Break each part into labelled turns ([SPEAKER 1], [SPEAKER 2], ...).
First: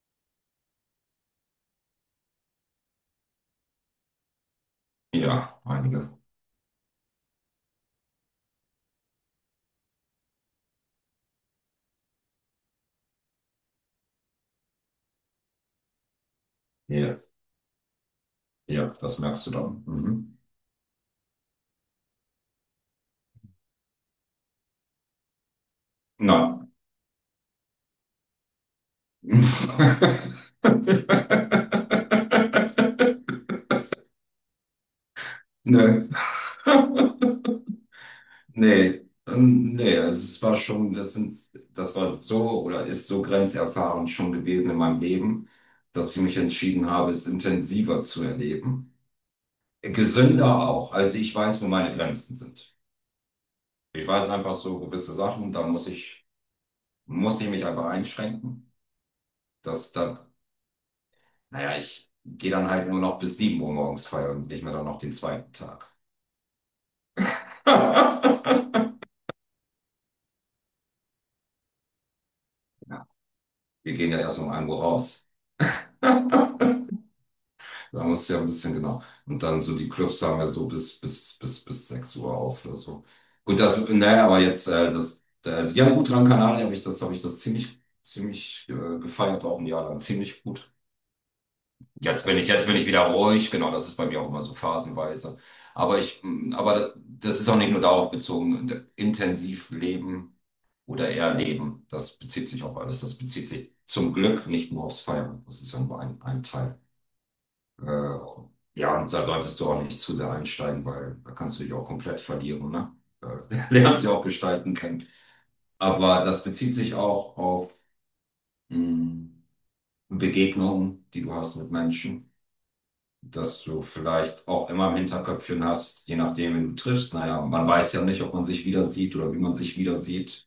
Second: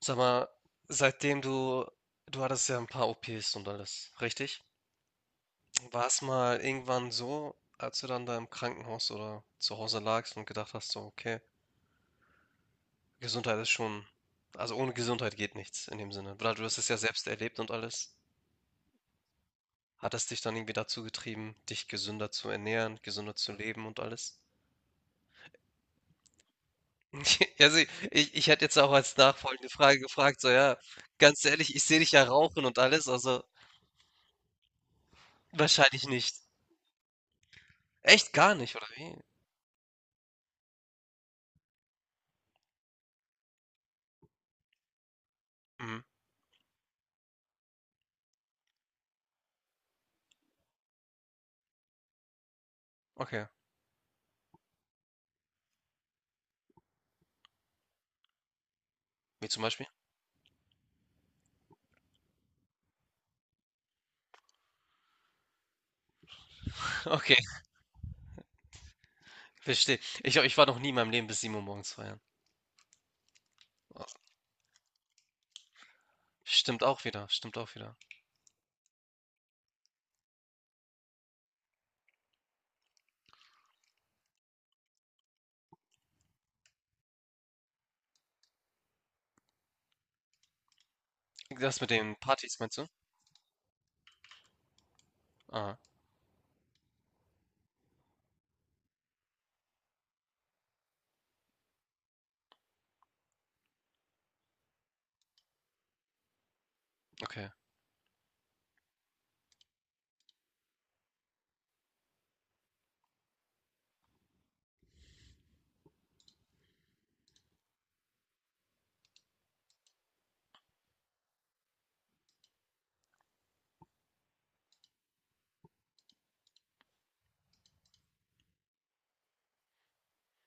[SPEAKER 1] Sag mal, seitdem du hattest ja ein paar OPs und alles, richtig?
[SPEAKER 2] Ja,
[SPEAKER 1] War
[SPEAKER 2] einige.
[SPEAKER 1] es mal irgendwann so, als du dann da im Krankenhaus oder zu Hause lagst und gedacht hast so: „Okay, Gesundheit ist schon, ohne Gesundheit geht nichts", in dem Sinne. Weil du hast es ja
[SPEAKER 2] Ja,
[SPEAKER 1] selbst erlebt und alles.
[SPEAKER 2] ja, das merkst du dann.
[SPEAKER 1] Hat es
[SPEAKER 2] Mhm.
[SPEAKER 1] dich dann irgendwie dazu getrieben, dich gesünder zu ernähren, gesünder zu leben und alles?
[SPEAKER 2] Nein.
[SPEAKER 1] Also, ich hätte jetzt auch als nachfolgende Frage gefragt, so ja, ganz ehrlich, ich sehe dich ja rauchen und alles, also wahrscheinlich
[SPEAKER 2] Nö.
[SPEAKER 1] nicht. Echt gar nicht, oder
[SPEAKER 2] Nee.
[SPEAKER 1] wie?
[SPEAKER 2] Nee, also es war schon, das war so oder ist so grenzerfahrend schon gewesen in meinem Leben,
[SPEAKER 1] Mhm.
[SPEAKER 2] dass ich mich entschieden habe, es intensiver zu erleben. Gesünder auch. Also ich weiß, wo meine Grenzen sind.
[SPEAKER 1] Okay.
[SPEAKER 2] Ich weiß einfach so gewisse Sachen, da muss ich mich einfach einschränken.
[SPEAKER 1] Wie zum Beispiel?
[SPEAKER 2] Das, da Naja, ich gehe dann halt nur noch bis 7 Uhr morgens feiern und nicht mehr dann noch den zweiten Tag.
[SPEAKER 1] Okay, verstehe. Ich war noch nie in meinem Leben bis 7 Uhr morgens feiern.
[SPEAKER 2] Ja, wir
[SPEAKER 1] Ah,
[SPEAKER 2] gehen ja erst um 1 Uhr raus.
[SPEAKER 1] stimmt auch wieder, stimmt auch wieder.
[SPEAKER 2] Da musst du ja ein bisschen genau. Und dann so die Clubs haben ja so bis 6 Uhr auf oder so. Gut, das, naja, aber jetzt, das, also, ja, gut, Gran Canaria habe ich das ziemlich, ziemlich gefeiert, auch ein Jahr lang, ziemlich gut.
[SPEAKER 1] Das mit den
[SPEAKER 2] Jetzt bin ich,
[SPEAKER 1] Partys,
[SPEAKER 2] jetzt
[SPEAKER 1] meinst
[SPEAKER 2] bin
[SPEAKER 1] du?
[SPEAKER 2] ich wieder ruhig, genau, das ist bei mir auch immer so phasenweise.
[SPEAKER 1] Ah,
[SPEAKER 2] Aber das ist auch nicht nur darauf bezogen, intensiv leben oder eher leben. Das bezieht sich auf alles. Das bezieht sich zum Glück nicht nur aufs Feiern. Das ist ja nur ein Teil.
[SPEAKER 1] okay.
[SPEAKER 2] Äh, ja, und da solltest du auch nicht zu sehr einsteigen, weil da kannst du dich auch komplett verlieren, ne? Lernst ja auch gestalten kennen. Aber das bezieht sich auch auf mm, Begegnungen, die du hast mit Menschen, dass du vielleicht auch immer im Hinterköpfchen hast, je nachdem, wen du triffst. Naja, man weiß ja nicht, ob man sich wieder sieht oder wie man sich wieder sieht.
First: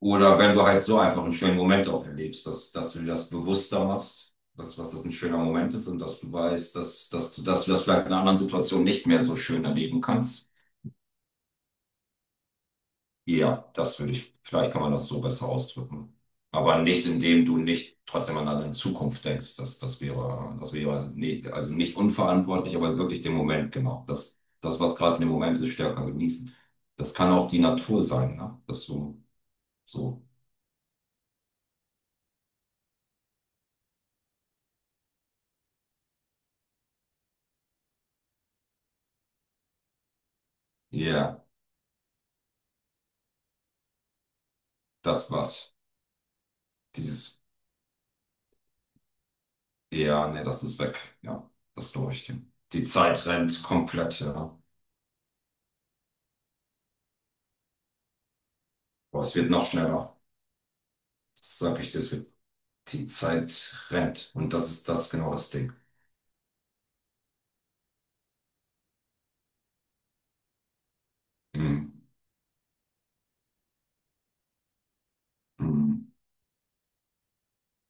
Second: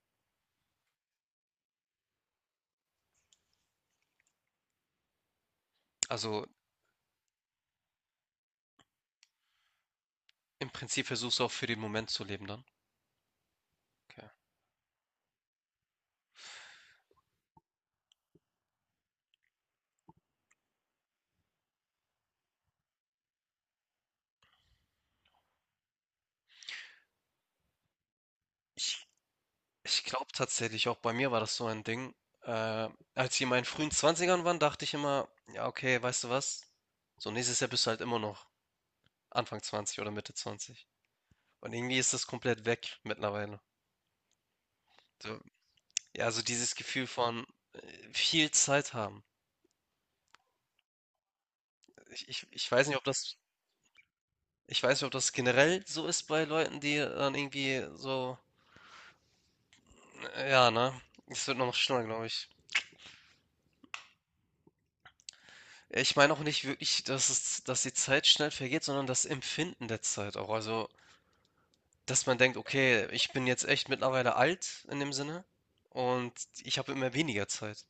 [SPEAKER 2] Oder wenn du halt so einfach einen schönen Moment auch erlebst, dass du dir das bewusster machst, was das ein schöner Moment ist und dass du
[SPEAKER 1] Also
[SPEAKER 2] weißt, dass du das vielleicht in einer anderen Situation nicht mehr so schön erleben kannst.
[SPEAKER 1] im Prinzip versuchst du auch für den Moment zu leben dann.
[SPEAKER 2] Ja, das würde
[SPEAKER 1] Okay.
[SPEAKER 2] ich, vielleicht kann man das so besser ausdrücken. Aber nicht, indem du nicht trotzdem an eine Zukunft denkst. Das wäre nee, also nicht unverantwortlich, aber wirklich den Moment, genau. Das, das, was gerade im Moment ist, stärker genießen. Das kann auch die Natur sein, ne? Dass
[SPEAKER 1] Ich,
[SPEAKER 2] du
[SPEAKER 1] ich
[SPEAKER 2] so,
[SPEAKER 1] glaube tatsächlich, auch bei mir war das so ein Ding. Äh, Als ich in meinen frühen Zwanzigern war, dachte ich immer, ja, okay, weißt du was? So nächstes Jahr bist du halt immer noch Anfang 20 oder Mitte 20.
[SPEAKER 2] ja, yeah,
[SPEAKER 1] Und irgendwie ist das komplett weg mittlerweile.
[SPEAKER 2] das
[SPEAKER 1] So,
[SPEAKER 2] war's.
[SPEAKER 1] ja, also dieses Gefühl
[SPEAKER 2] Dieses,
[SPEAKER 1] von, äh, viel Zeit haben.
[SPEAKER 2] ja, nee, das ist weg. Ja, das glaube ich
[SPEAKER 1] Ich
[SPEAKER 2] dir.
[SPEAKER 1] ich ich
[SPEAKER 2] Die
[SPEAKER 1] weiß nicht, ob
[SPEAKER 2] Zeit
[SPEAKER 1] das
[SPEAKER 2] rennt komplett, ja.
[SPEAKER 1] ich weiß nicht, ob das generell so ist bei Leuten, die dann irgendwie so
[SPEAKER 2] Aber es wird noch schneller.
[SPEAKER 1] ja, ne? Es wird
[SPEAKER 2] Das
[SPEAKER 1] noch
[SPEAKER 2] sage ich dir,
[SPEAKER 1] schlimmer,
[SPEAKER 2] es
[SPEAKER 1] glaube
[SPEAKER 2] wird,
[SPEAKER 1] ich.
[SPEAKER 2] die Zeit rennt. Und das ist das, genau das Ding.
[SPEAKER 1] Ich meine auch nicht wirklich, dass es dass die Zeit schnell vergeht, sondern das Empfinden der Zeit auch. Also,
[SPEAKER 2] Mhm.
[SPEAKER 1] dass man denkt: „Okay, ich bin jetzt echt mittlerweile alt in dem Sinne
[SPEAKER 2] Hm.
[SPEAKER 1] und ich habe immer weniger Zeit."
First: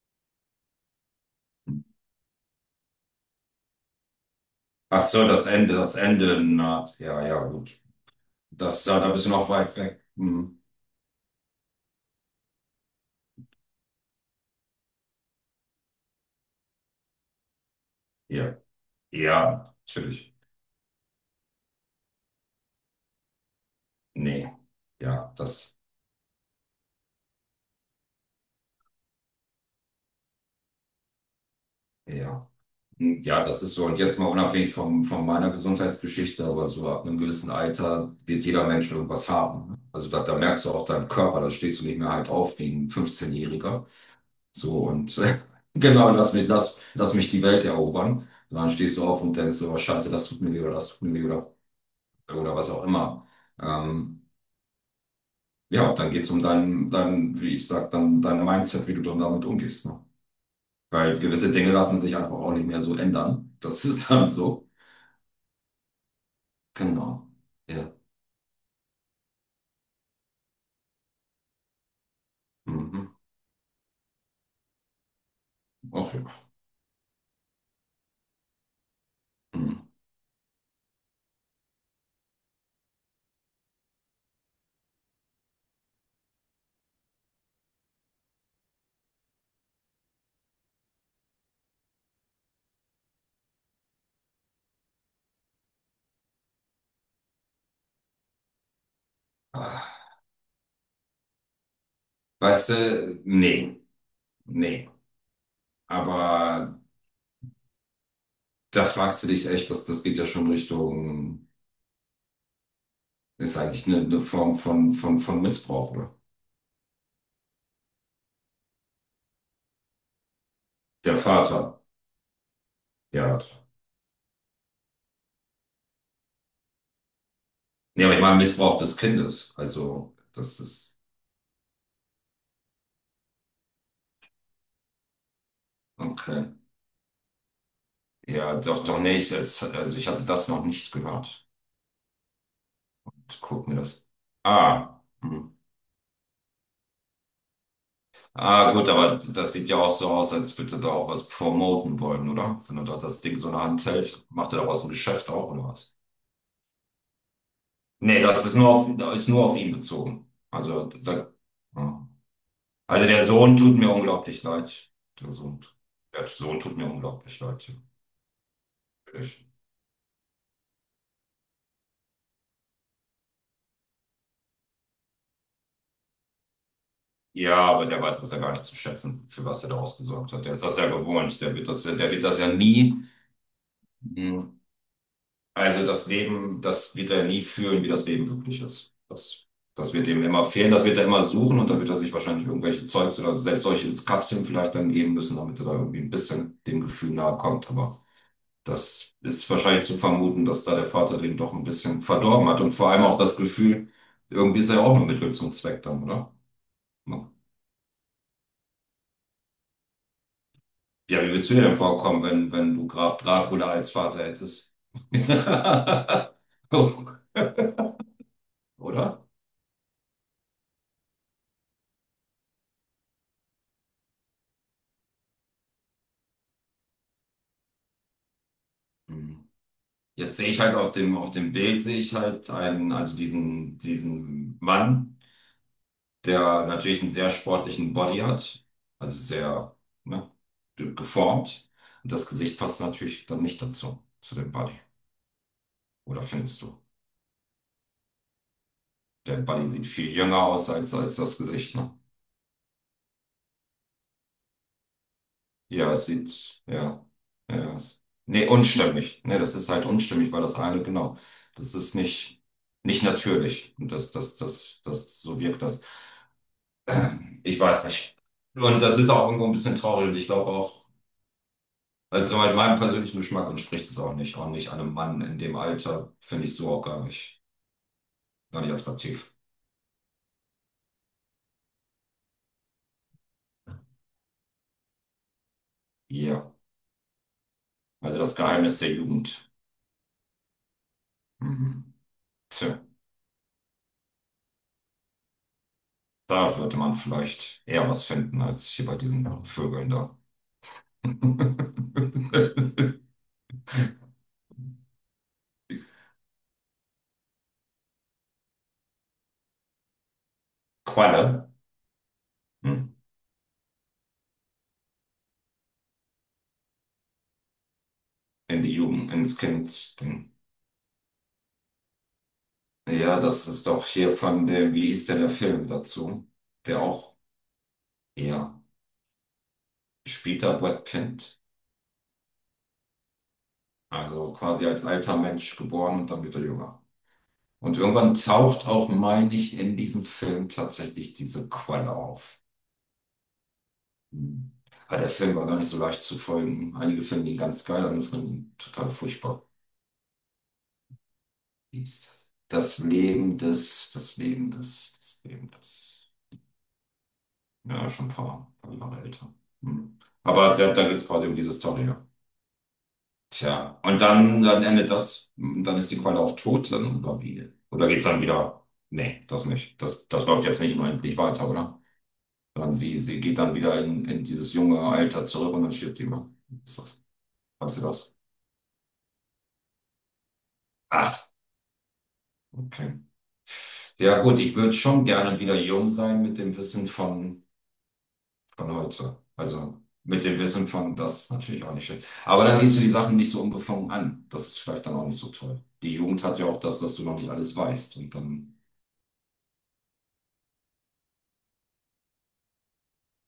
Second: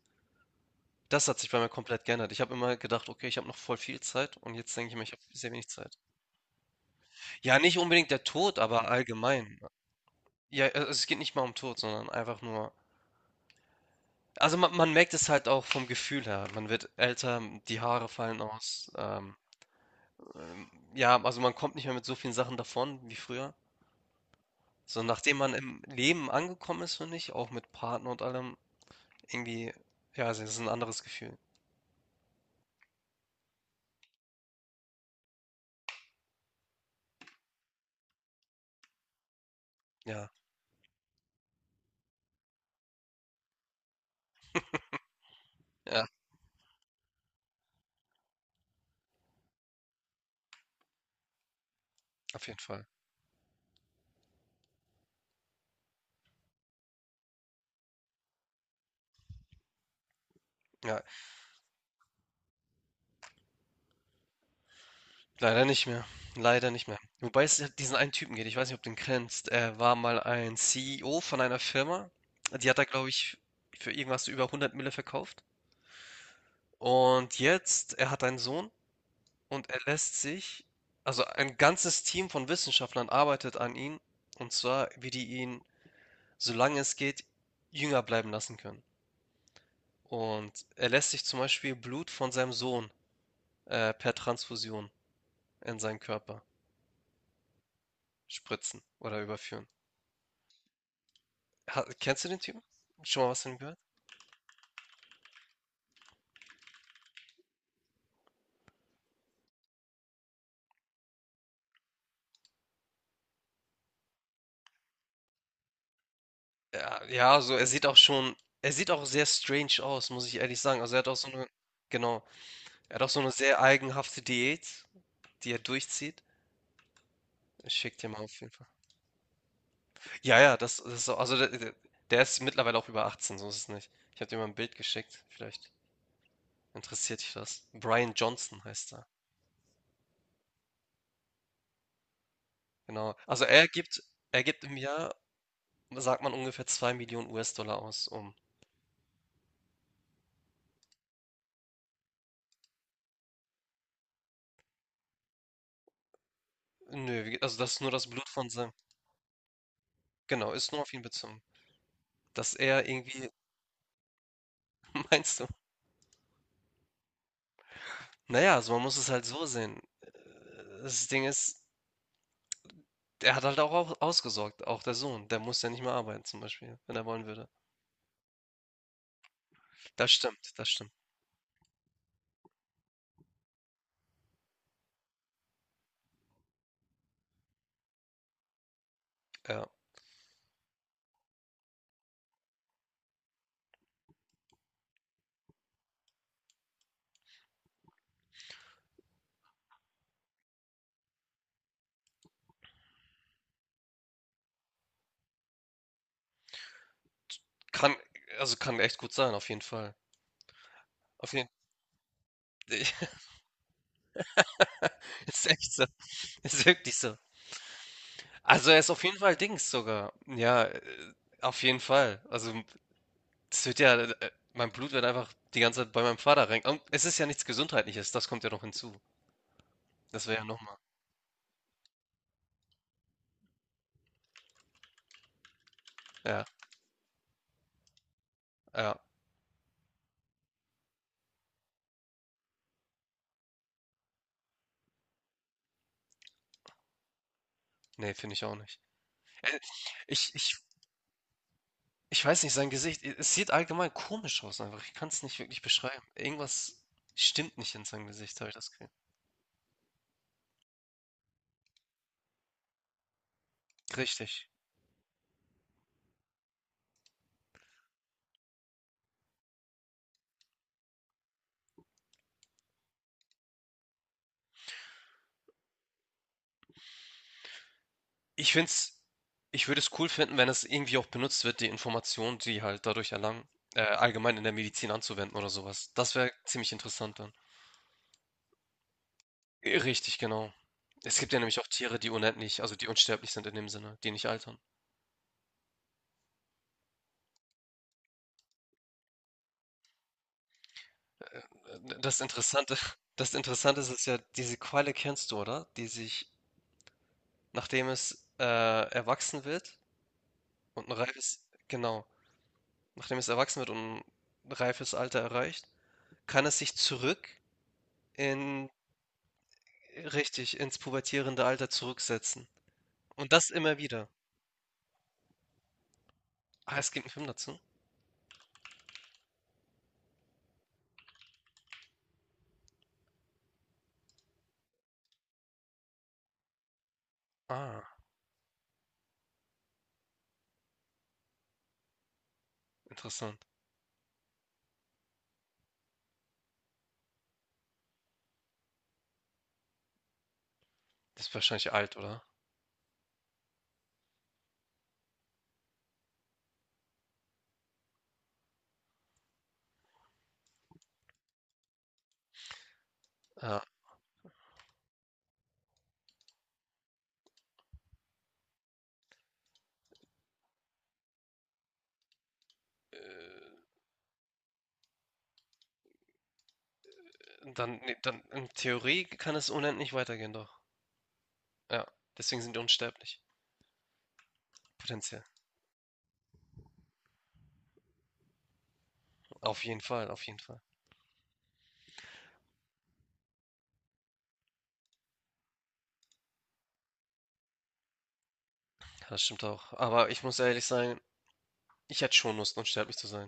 [SPEAKER 1] Das hat sich bei mir komplett geändert. Ich habe immer gedacht: „Okay, ich habe noch voll viel Zeit" und jetzt denke ich
[SPEAKER 2] Ach
[SPEAKER 1] mir: „Ich habe
[SPEAKER 2] so,
[SPEAKER 1] sehr wenig
[SPEAKER 2] Das
[SPEAKER 1] Zeit."
[SPEAKER 2] Ende naht. Ja, ja,
[SPEAKER 1] Ja, nicht
[SPEAKER 2] gut.
[SPEAKER 1] unbedingt der Tod,
[SPEAKER 2] Das,
[SPEAKER 1] aber
[SPEAKER 2] ja, da bist du noch
[SPEAKER 1] allgemein.
[SPEAKER 2] weit weg. Hm.
[SPEAKER 1] Ja, also es geht nicht mal um Tod, sondern einfach nur. Also man merkt es halt auch vom Gefühl her. Man wird älter, die Haare fallen
[SPEAKER 2] Ja,
[SPEAKER 1] aus.
[SPEAKER 2] ja, natürlich.
[SPEAKER 1] Ja, also man kommt nicht mehr mit so vielen Sachen davon wie früher.
[SPEAKER 2] Nee.
[SPEAKER 1] So
[SPEAKER 2] Ja,
[SPEAKER 1] nachdem man
[SPEAKER 2] das,
[SPEAKER 1] im Leben angekommen ist, finde ich, auch mit Partner und allem, irgendwie, ja, es ist ein anderes Gefühl.
[SPEAKER 2] ja. Hm, ja, das ist so. Und jetzt mal unabhängig von meiner Gesundheitsgeschichte, aber so ab einem gewissen Alter wird jeder Mensch irgendwas haben, ne? Also da,
[SPEAKER 1] Ja,
[SPEAKER 2] da merkst du auch deinen Körper, da stehst du nicht mehr halt auf wie ein 15-Jähriger. So und
[SPEAKER 1] ja,
[SPEAKER 2] genau, lass mich die Welt erobern. Und dann stehst du auf und denkst so, oh, Scheiße, das tut mir weh oder das tut mir weh oder
[SPEAKER 1] auf
[SPEAKER 2] oder
[SPEAKER 1] jeden
[SPEAKER 2] was auch
[SPEAKER 1] Fall.
[SPEAKER 2] immer. Ähm, ja, dann geht's um dein, wie ich sag, dann dein Mindset, wie du dann damit umgehst. Ne?
[SPEAKER 1] Ja.
[SPEAKER 2] Weil gewisse Dinge lassen sich einfach auch nicht mehr so ändern. Das ist dann so.
[SPEAKER 1] Leider nicht mehr. Leider nicht mehr.
[SPEAKER 2] Genau.
[SPEAKER 1] Wobei es ja
[SPEAKER 2] Ja.
[SPEAKER 1] diesen einen Typen geht, ich weiß nicht, ob du ihn kennst. Er war mal ein CEO von einer Firma. Die hat er,
[SPEAKER 2] Mhm.
[SPEAKER 1] glaube ich, für irgendwas über 100 Mille verkauft.
[SPEAKER 2] Auch ja.
[SPEAKER 1] Und jetzt, er hat einen Sohn und
[SPEAKER 2] Mhm.
[SPEAKER 1] er lässt sich, also ein ganzes Team von Wissenschaftlern arbeitet an ihm. Und zwar, wie die ihn, solange es geht, jünger bleiben lassen können. Und er lässt sich zum Beispiel Blut von seinem Sohn per Transfusion in seinen Körper spritzen oder überführen.
[SPEAKER 2] Ah,
[SPEAKER 1] Ha, kennst du den Typen?
[SPEAKER 2] weißt du,
[SPEAKER 1] Schon mal was von ihm gehört?
[SPEAKER 2] nee, nee. Aber da fragst du dich echt, das geht ja schon Richtung, ist eigentlich eine Form von Missbrauch, oder?
[SPEAKER 1] Ja, ja, so er sieht auch schon, er sieht auch sehr strange aus, muss ich ehrlich sagen. Also er hat auch
[SPEAKER 2] Der
[SPEAKER 1] so eine,
[SPEAKER 2] Vater.
[SPEAKER 1] genau, er hat auch so eine
[SPEAKER 2] Ja.
[SPEAKER 1] sehr eigenhafte Diät, die er durchzieht. Ich schick
[SPEAKER 2] Nee,
[SPEAKER 1] dir
[SPEAKER 2] aber ich
[SPEAKER 1] mal
[SPEAKER 2] meine
[SPEAKER 1] auf jeden Fall.
[SPEAKER 2] Missbrauch des Kindes. Also,
[SPEAKER 1] Ja, ja,
[SPEAKER 2] das
[SPEAKER 1] das, das
[SPEAKER 2] ist,
[SPEAKER 1] ist so, also der der ist mittlerweile auch über 18, so ist es nicht. Ich habe dir mal ein Bild geschickt, vielleicht
[SPEAKER 2] okay.
[SPEAKER 1] interessiert dich das. Brian
[SPEAKER 2] Ja,
[SPEAKER 1] Johnson
[SPEAKER 2] doch,
[SPEAKER 1] heißt
[SPEAKER 2] doch,
[SPEAKER 1] er.
[SPEAKER 2] nicht es, also ich hatte das noch nicht gehört.
[SPEAKER 1] Genau. Also
[SPEAKER 2] Guck mir das.
[SPEAKER 1] er gibt im
[SPEAKER 2] Ah,
[SPEAKER 1] Jahr,
[SPEAKER 2] hm.
[SPEAKER 1] sagt man, ungefähr 2 Millionen US-Dollar aus, um.
[SPEAKER 2] Ah, gut, aber das sieht ja auch so aus, als würde da auch was promoten wollen, oder? Wenn er da das Ding so in der Hand hält, macht er daraus ein Geschäft auch, oder was?
[SPEAKER 1] Nö, also das ist nur das
[SPEAKER 2] Nee,
[SPEAKER 1] Blut
[SPEAKER 2] das
[SPEAKER 1] von
[SPEAKER 2] ist nur
[SPEAKER 1] seinem.
[SPEAKER 2] auf, ist nur auf ihn bezogen.
[SPEAKER 1] Genau, ist nur
[SPEAKER 2] Also,
[SPEAKER 1] auf ihn
[SPEAKER 2] da,
[SPEAKER 1] bezogen.
[SPEAKER 2] ja.
[SPEAKER 1] Dass er
[SPEAKER 2] Also der
[SPEAKER 1] irgendwie
[SPEAKER 2] Sohn tut mir unglaublich leid. Der
[SPEAKER 1] meinst du?
[SPEAKER 2] Sohn, tu- der Sohn tut mir unglaublich leid, ja.
[SPEAKER 1] Naja, also man muss es halt so
[SPEAKER 2] Wirklich.
[SPEAKER 1] sehen. Das Ding ist, der hat halt auch au ausgesorgt, auch der Sohn. Der muss ja nicht mehr arbeiten zum Beispiel, wenn er wollen würde.
[SPEAKER 2] Ja, aber der weiß das ja gar nicht zu schätzen, für was er da
[SPEAKER 1] Das
[SPEAKER 2] ausgesorgt hat.
[SPEAKER 1] stimmt,
[SPEAKER 2] Der ist
[SPEAKER 1] das
[SPEAKER 2] das ja
[SPEAKER 1] stimmt.
[SPEAKER 2] gewohnt. Der wird das ja nie. Mhm. Also das Leben, das wird er nie fühlen, wie das Leben wirklich ist. Das,
[SPEAKER 1] Ja.
[SPEAKER 2] das wird ihm immer fehlen, das wird er immer suchen und dann wird er sich wahrscheinlich irgendwelche Zeugs oder selbst solche Kapseln vielleicht dann geben müssen, damit er da irgendwie ein bisschen dem Gefühl nahe kommt. Aber das ist wahrscheinlich zu vermuten, dass da der Vater den doch ein bisschen verdorben hat, und vor allem auch das Gefühl, irgendwie ist er ja auch nur Mittel zum Zweck dann, oder? Ja,
[SPEAKER 1] Kann Also kann echt gut sein, auf jeden Fall.
[SPEAKER 2] wie
[SPEAKER 1] Auf jeden
[SPEAKER 2] würdest du dir denn vorkommen, wenn du Graf Dracula als Vater hättest?
[SPEAKER 1] ist echt so. Ist wirklich so. Also er ist auf jeden
[SPEAKER 2] Oder?
[SPEAKER 1] Fall Dings sogar. Ja, auf jeden Fall. Also es wird ja, mein Blut wird einfach die ganze Zeit bei meinem Vater rein. Und es ist ja nichts Gesundheitliches, das kommt ja noch hinzu.
[SPEAKER 2] Mhm.
[SPEAKER 1] Das
[SPEAKER 2] Jetzt
[SPEAKER 1] wäre ja
[SPEAKER 2] sehe ich halt
[SPEAKER 1] nochmal.
[SPEAKER 2] auf dem Bild sehe ich halt einen, also diesen Mann,
[SPEAKER 1] Ja,
[SPEAKER 2] der natürlich einen sehr sportlichen Body hat,
[SPEAKER 1] ja.
[SPEAKER 2] also sehr, ne, geformt. Und das Gesicht passt natürlich dann nicht dazu, zu dem Body. Oder findest du?
[SPEAKER 1] Ne, finde ich auch nicht.
[SPEAKER 2] Der Body sieht viel
[SPEAKER 1] Ich
[SPEAKER 2] jünger
[SPEAKER 1] ich
[SPEAKER 2] aus als das Gesicht, ne?
[SPEAKER 1] ich weiß nicht, sein Gesicht, e es sieht allgemein komisch aus einfach. Ich kann es nicht wirklich
[SPEAKER 2] Ja,
[SPEAKER 1] beschreiben.
[SPEAKER 2] es sieht,
[SPEAKER 1] Irgendwas
[SPEAKER 2] ja,
[SPEAKER 1] stimmt nicht
[SPEAKER 2] ja,
[SPEAKER 1] in
[SPEAKER 2] es,
[SPEAKER 1] seinem Gesicht,
[SPEAKER 2] nee,
[SPEAKER 1] habe ich das Gefühl.
[SPEAKER 2] unstimmig. Nee, das ist halt unstimmig, weil das eine, genau, das ist nicht natürlich. Und das, das,
[SPEAKER 1] Richtig.
[SPEAKER 2] das, das, so wirkt das. Ich weiß nicht. Und das ist auch irgendwo ein bisschen traurig. Und ich glaube auch, also zum Beispiel meinem persönlichen Geschmack entspricht es auch nicht. Auch nicht einem Mann in dem Alter, finde ich, so auch
[SPEAKER 1] Ich
[SPEAKER 2] gar
[SPEAKER 1] finde
[SPEAKER 2] nicht
[SPEAKER 1] es
[SPEAKER 2] attraktiv.
[SPEAKER 1] ich würde es cool finden, wenn es irgendwie auch benutzt wird, die Informationen, die halt dadurch erlangen, allgemein in der Medizin anzuwenden oder sowas. Das wäre
[SPEAKER 2] Ja.
[SPEAKER 1] ziemlich interessant dann.
[SPEAKER 2] Also das Geheimnis der Jugend.
[SPEAKER 1] Richtig, genau. Es gibt ja nämlich auch
[SPEAKER 2] Mhm.
[SPEAKER 1] Tiere, die unendlich,
[SPEAKER 2] Tja,
[SPEAKER 1] also die unsterblich sind in dem Sinne, die nicht altern.
[SPEAKER 2] da würde man vielleicht eher was finden als hier bei diesen Vögeln da.
[SPEAKER 1] Das Interessante, das Interessante ist, ist ja, diese Qualle kennst du, oder? Die sich nachdem es erwachsen wird und ein reifes,
[SPEAKER 2] Qualle.
[SPEAKER 1] genau,
[SPEAKER 2] Hm.
[SPEAKER 1] nachdem es erwachsen wird und ein reifes Alter erreicht, kann es sich zurück
[SPEAKER 2] In
[SPEAKER 1] in,
[SPEAKER 2] die Jugend, ins Kind. Ding.
[SPEAKER 1] richtig, ins pubertierende Alter zurücksetzen.
[SPEAKER 2] Ja,
[SPEAKER 1] Und
[SPEAKER 2] das
[SPEAKER 1] das
[SPEAKER 2] ist
[SPEAKER 1] immer
[SPEAKER 2] doch
[SPEAKER 1] wieder.
[SPEAKER 2] hier von dem, wie hieß denn der Film dazu?
[SPEAKER 1] Ah,
[SPEAKER 2] Der
[SPEAKER 1] es gibt einen
[SPEAKER 2] auch,
[SPEAKER 1] Film dazu?
[SPEAKER 2] ja, spielt da Brad Pitt. Also quasi als alter Mensch geboren und dann wieder jünger. Und
[SPEAKER 1] Ah,
[SPEAKER 2] irgendwann taucht auch, meine ich, in diesem Film tatsächlich diese Quelle auf.
[SPEAKER 1] interessant.
[SPEAKER 2] Hm. Aber der Film war gar nicht so leicht zu folgen. Einige finden ihn ganz geil, andere finden ihn total furchtbar.
[SPEAKER 1] Das ist wahrscheinlich
[SPEAKER 2] Wie
[SPEAKER 1] alt,
[SPEAKER 2] ist
[SPEAKER 1] oder?
[SPEAKER 2] das? Das Leben des, das Leben des, das Leben des. Ja, schon ein paar Jahre älter. Hm. Aber da geht es quasi um diese Story, ja.
[SPEAKER 1] Ja,
[SPEAKER 2] Tja, und dann endet das, dann ist die Qualle auch tot, dann, oder wie? Oder geht's dann wieder? Nee, das nicht. Das läuft jetzt nicht unendlich weiter, oder? Sondern sie geht dann wieder in dieses junge Alter zurück und dann stirbt die mal. Ist das?
[SPEAKER 1] dann,
[SPEAKER 2] Weißt du
[SPEAKER 1] nee,
[SPEAKER 2] das?
[SPEAKER 1] dann in Theorie kann es unendlich weitergehen, doch.
[SPEAKER 2] Ach,
[SPEAKER 1] Ja, deswegen sind die
[SPEAKER 2] okay.
[SPEAKER 1] unsterblich.
[SPEAKER 2] Ja, gut, ich würde schon
[SPEAKER 1] Potenziell.
[SPEAKER 2] gerne wieder jung sein mit dem Wissen von heute.
[SPEAKER 1] Auf
[SPEAKER 2] Also
[SPEAKER 1] jeden Fall, auf
[SPEAKER 2] mit
[SPEAKER 1] jeden
[SPEAKER 2] dem
[SPEAKER 1] Fall.
[SPEAKER 2] Wissen von, das ist natürlich auch nicht schlecht. Aber dann gehst du die Sachen nicht so unbefangen an. Das ist vielleicht dann auch nicht so toll. Die Jugend hat ja auch das, dass du noch nicht alles weißt. Und dann.
[SPEAKER 1] Ja, das stimmt auch. Aber ich muss ehrlich sein, ich hätte schon Lust, unsterblich zu sein.